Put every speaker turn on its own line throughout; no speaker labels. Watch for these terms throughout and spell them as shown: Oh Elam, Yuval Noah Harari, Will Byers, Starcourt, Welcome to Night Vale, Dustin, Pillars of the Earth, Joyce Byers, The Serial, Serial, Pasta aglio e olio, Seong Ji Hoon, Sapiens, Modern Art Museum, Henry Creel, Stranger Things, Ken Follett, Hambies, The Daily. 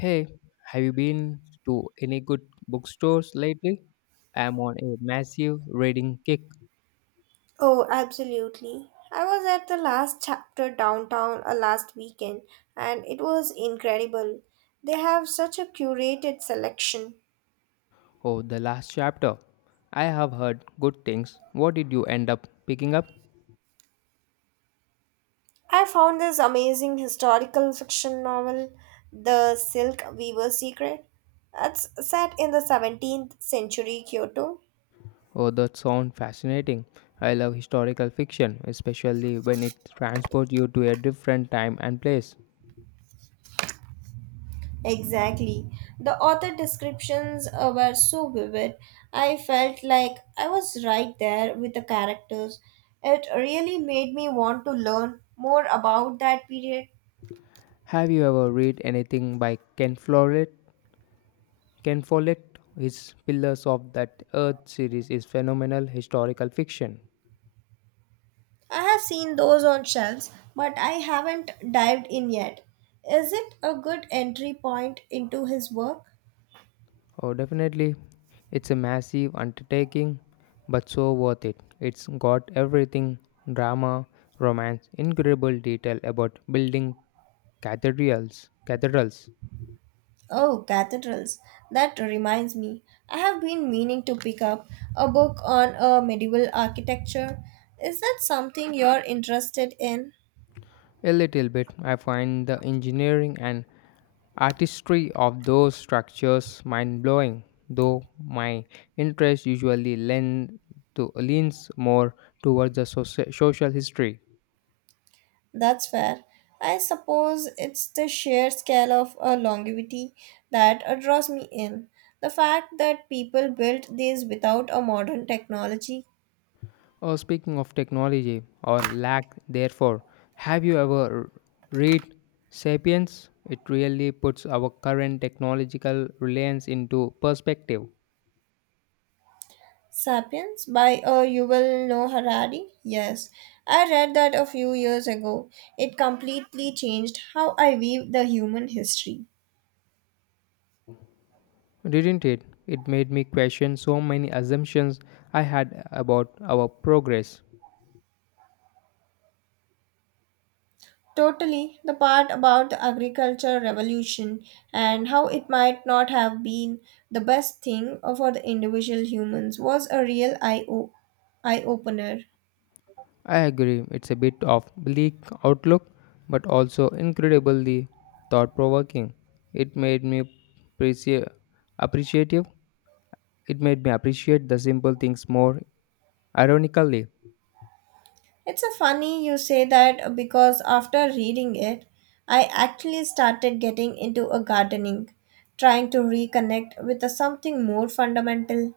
Hey, have you been to any good bookstores lately? I'm on a massive reading kick.
Oh, absolutely. I was at the Last Chapter downtown last weekend and it was incredible. They have such a curated selection.
Oh, the last chapter. I have heard good things. What did you end up picking up?
I found this amazing historical fiction novel, The Silk Weaver's Secret. It's set in the 17th century Kyoto.
Oh, that sounds fascinating. I love historical fiction, especially when it transports you to a different time and place.
Exactly. The author descriptions were so vivid. I felt like I was right there with the characters. It really made me want to learn more about that period.
Have you ever read anything by Ken Follett? Ken Follett, his Pillars of that Earth series is phenomenal historical fiction.
I have seen those on shelves, but I haven't dived in yet. Is it a good entry point into his work?
Oh, definitely. It's a massive undertaking, but so worth it. It's got everything drama, romance, incredible detail about building cathedrals. Cathedrals.
Oh, cathedrals. That reminds me. I have been meaning to pick up a book on medieval architecture. Is that something you're interested in?
A little bit, I find the engineering and artistry of those structures mind blowing, though my interest usually lend leans more towards the social history.
That's fair. I suppose it's the sheer scale of longevity that draws me in. The fact that people built these without a modern technology.
Speaking of technology or lack, therefore, have you ever read *Sapiens*? It really puts our current technological reliance into perspective,
Sapiens by Yuval Noah Harari? Yes, I read that a few years ago. It completely changed how I view the human history.
didn't it? It made me question so many assumptions I had about our progress.
Totally, the part about the agriculture revolution and how it might not have been the best thing for the individual humans was a real eye opener.
I agree, it's a bit of bleak outlook, but also incredibly thought-provoking. It made me appreciate appreciative. It made me appreciate the simple things more. Ironically,
It's a funny you say that because after reading it, I actually started getting into a gardening, trying to reconnect with a something more fundamental.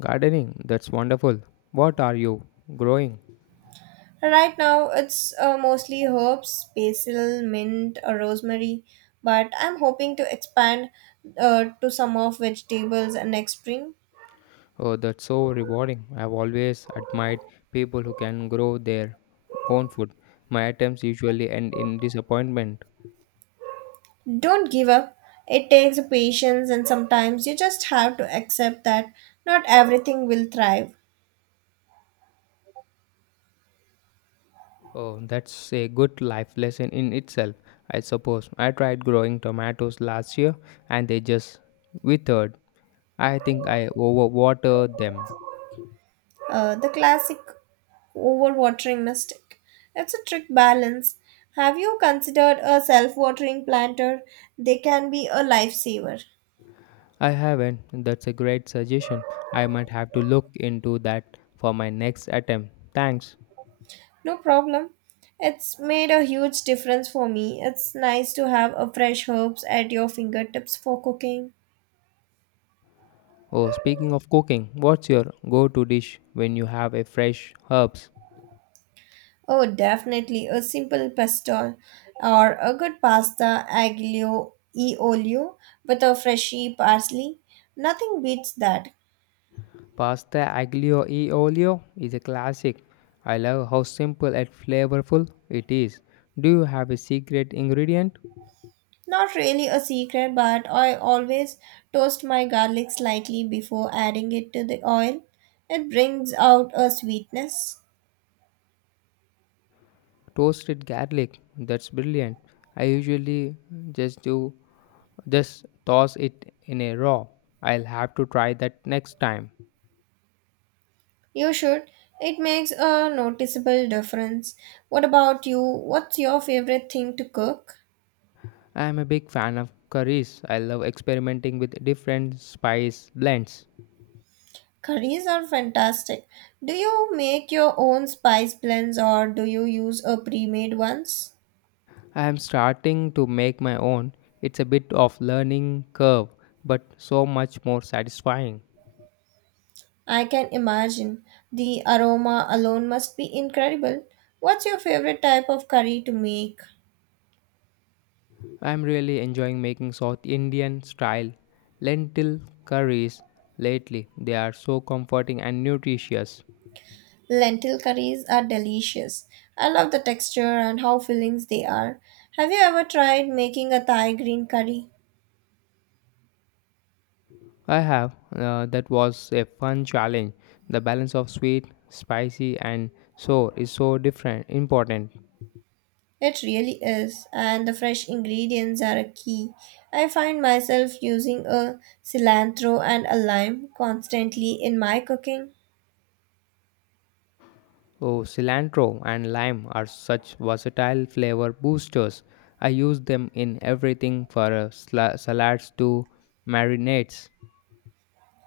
gardening, that's wonderful. What are you growing?
Right now, it's mostly herbs, basil, mint, or rosemary, but I'm hoping to expand to some of vegetables next spring.
Oh, that's so rewarding. I've always admired people who can grow their own food. My attempts usually end in disappointment.
Don't give up. It takes patience, and sometimes you just have to accept that not everything will thrive.
Oh, that's a good life lesson in itself, I suppose. I tried growing tomatoes last year and they just withered. I think I overwatered them.
The classic overwatering mistake. It's a trick balance. Have you considered a self watering planter? They can be a lifesaver.
I haven't. That's a great suggestion. I might have to look into that for my next attempt. Thanks.
No problem. It's made a huge difference for me. It's nice to have a fresh herbs at your fingertips for cooking.
Oh, speaking of cooking, what's your go-to dish when you have a fresh herbs?
Oh, definitely a simple pesto or a good pasta aglio e olio with a freshy parsley. Nothing beats that.
Pasta aglio e olio is a classic. I love how simple and flavorful it is. Do you have a secret ingredient?
Not really a secret, but I always toast my garlic slightly before adding it to the oil. It brings out a sweetness.
Toasted garlic. That's brilliant. I usually just do just toss it in a raw. I'll have to try that next time.
You should. It makes a noticeable difference. What about you? What's your favorite thing to cook?
I am a big fan of curries. I love experimenting with different spice blends.
Curries are fantastic. Do you make your own spice blends or do you use a pre-made ones?
I am starting to make my own. It's a bit of learning curve, but so much more satisfying.
I can imagine. The aroma alone must be incredible. What's your favorite type of curry to make?
I am really enjoying making South Indian style lentil curries lately. They are so comforting and nutritious.
Lentil curries are delicious. I love the texture and how fillings they are. Have you ever tried making a Thai green curry?
I have, that was a fun challenge. The balance of sweet, spicy and sour is so different important.
It really is, and the fresh ingredients are a key. I find myself using a cilantro and a lime constantly in my cooking.
Oh, cilantro and lime are such versatile flavor boosters. I use them in everything from salads to marinades.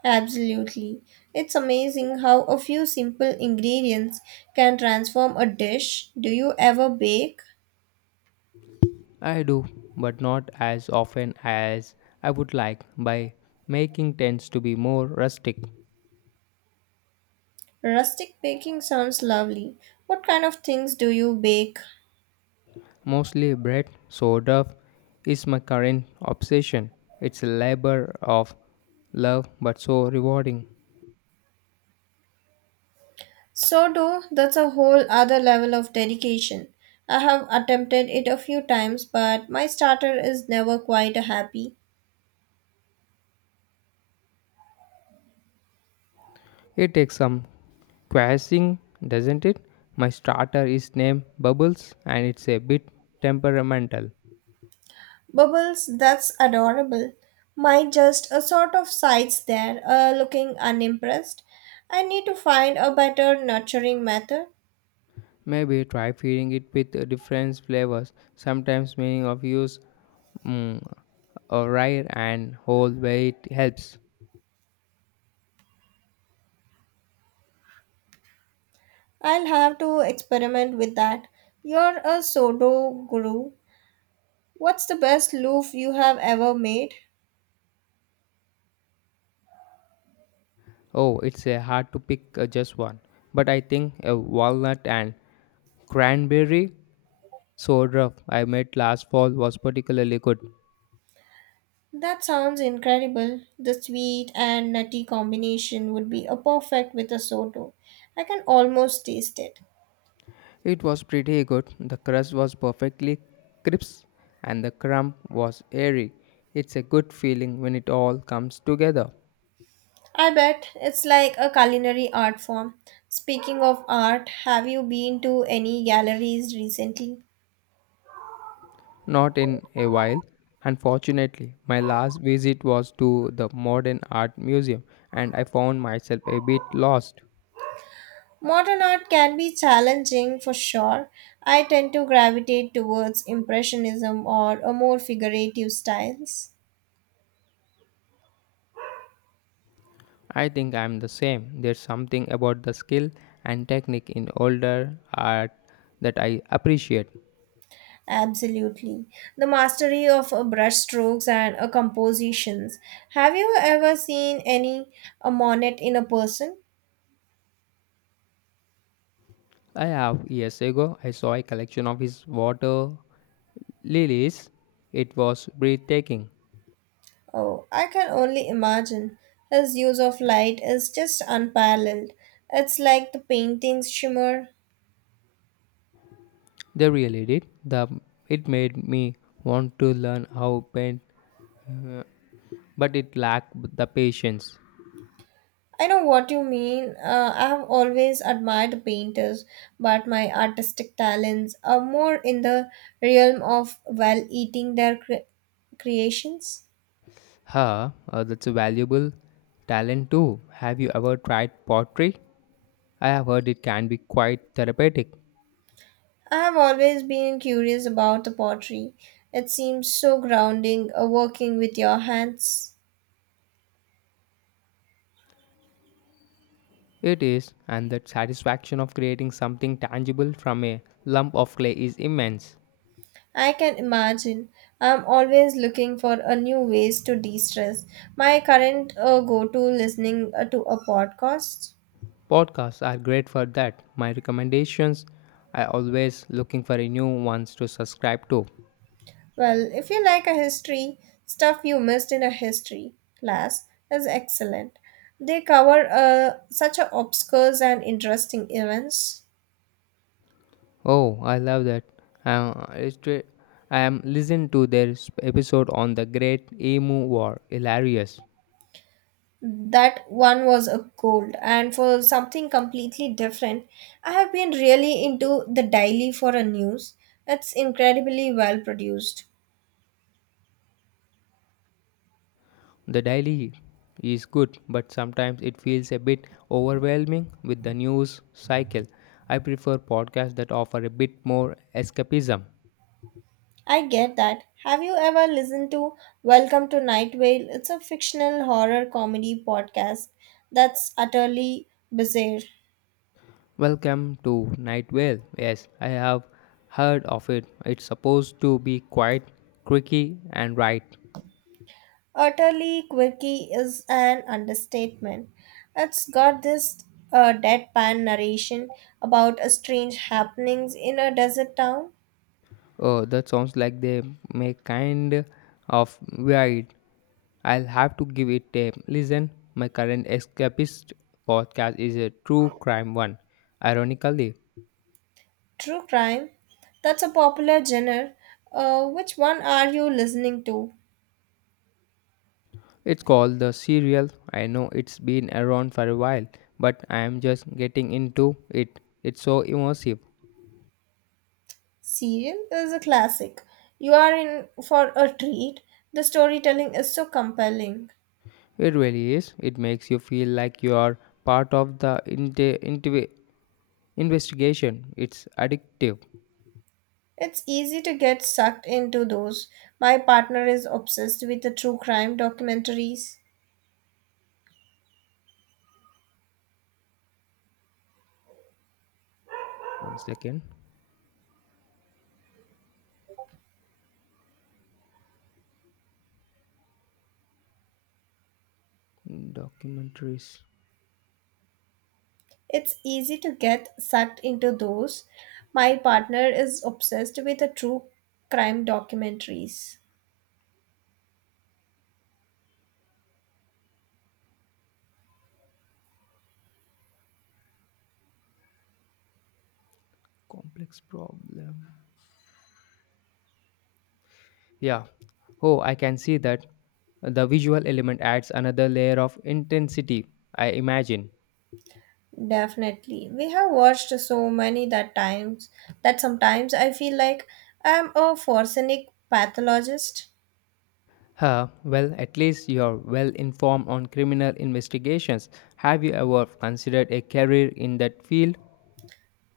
Absolutely. It's amazing how a few simple ingredients can transform a dish. Do you ever bake?
I do, but not as often as I would like. My making tends to be more rustic.
Rustic baking sounds lovely. What kind of things do you bake?
Mostly bread, so dough is my current obsession. It's a labor of love but so rewarding.
So do that's a whole other level of dedication. I have attempted it a few times, but my starter is never quite a happy.
It takes some quashing, doesn't it? My starter is named Bubbles and it's a bit temperamental.
Bubbles, that's adorable. Mine just a sort of sides there, looking unimpressed. I need to find a better nurturing method.
Maybe try feeding it with different flavors, sometimes meaning of use mm, a rye and whole weight helps.
I'll have to experiment with that. You're a sodo guru. What's the best loaf you have ever made?
Oh, it's a hard to pick just one, but I think a walnut and cranberry soda I made last fall was particularly good.
That sounds incredible. The sweet and nutty combination would be a perfect with a soto. I can almost taste it.
It was pretty good. The crust was perfectly crisp and the crumb was airy. It's a good feeling when it all comes together.
I bet it's like a culinary art form. Speaking of art, have you been to any galleries recently?
Not in a while. Unfortunately, my last visit was to the Modern Art Museum and I found myself a bit lost.
Modern art can be challenging for sure. I tend to gravitate towards Impressionism or a more figurative styles.
I think I'm the same. There's something about the skill and technique in older art that I appreciate.
Absolutely. The mastery of brushstrokes and compositions. Have you ever seen any a Monet in a person?
I have. Years ago I saw a collection of his water Lilies, it was breathtaking.
Oh, I can only imagine. His use of light is just unparalleled. It's like the painting's shimmer.
They really did. It made me want to learn how paint, uh, but it lacked the patience.
I know what you mean. I have always admired painters, but my artistic talents are more in the realm of while eating their creations.
That's a valuable talent too. Have you ever tried pottery? I have heard it can be quite therapeutic.
I have always been curious about the pottery. It seems so grounding working with your hands.
It is, and the satisfaction of creating something tangible from a lump of clay is immense.
I can imagine. I'm always looking for a new ways to de-stress. My current go-to listening to a podcast.
Podcasts are great for that. My recommendations are always looking for a new ones to subscribe to.
Well, if you like a history, Stuff You Missed in a History Class is excellent. They cover such a obscure and interesting events.
Oh, I love that. Uh, it's re- I am listened to their episode on the Great Emu War. Hilarious.
That one was a gold, and for something completely different, I have been really into The Daily for a news. It's incredibly well produced.
The daily is good, but sometimes it feels a bit overwhelming with the news cycle. I prefer podcasts that offer a bit more escapism.
I get that. Have you ever listened to Welcome to Night Vale? It's a fictional horror comedy podcast that's utterly bizarre.
Welcome to Night Vale. Yes, I have heard of it. It's supposed to be quite quirky and right.
Utterly quirky is an understatement. It's got this deadpan narration about a strange happenings in a desert town.
Oh, that sounds like they make kind of wide. I'll have to give it a listen. My current escapist podcast is a true crime one. Ironically,
True crime, that's a popular genre. Which one are you listening to?
it's called The Serial. I know it's been around for a while, but I am just getting into it. It's so immersive.
Serial is a classic. You are in for a treat. The storytelling is so compelling.
It really is. It makes you feel like you are part of the investigation. It's addictive.
It's easy to get sucked into those. My partner is obsessed with the true crime documentaries.
One second. Documentaries.
It's easy to get sucked into those. My partner is obsessed with the true crime documentaries.
Complex problem, yeah. Oh, I can see that. The visual element adds another layer of intensity, I imagine.
Definitely. We have watched so many that times that sometimes I feel like I'm a forensic pathologist.
Huh, well, at least you're well informed on criminal investigations. Have you ever considered a career in that field?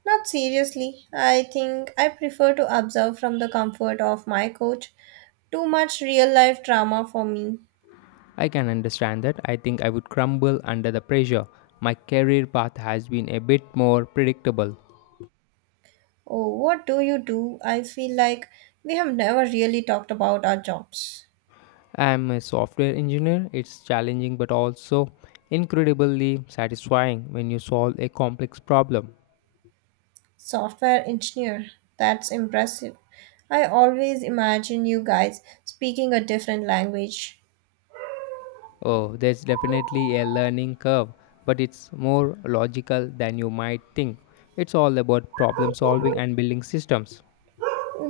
Not seriously. I think I prefer to observe from the comfort of my couch. Too much real life drama for me.
I can understand that. I think I would crumble under the pressure. My career path has been a bit more predictable.
Oh, what do you do? I feel like we have never really talked about our jobs.
I'm a software engineer. It's challenging but also incredibly satisfying when you solve a complex problem.
Software engineer. That's impressive. I always imagine you guys speaking a different language.
Oh, there's definitely a learning curve, but it's more logical than you might think. It's all about problem solving and building systems.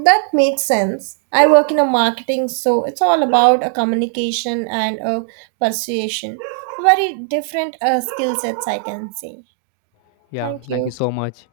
That makes sense. I work in a marketing, so it's all about a communication and a persuasion. Very different skill sets, I can say.
Yeah,
Thank
thank you
you.
so much.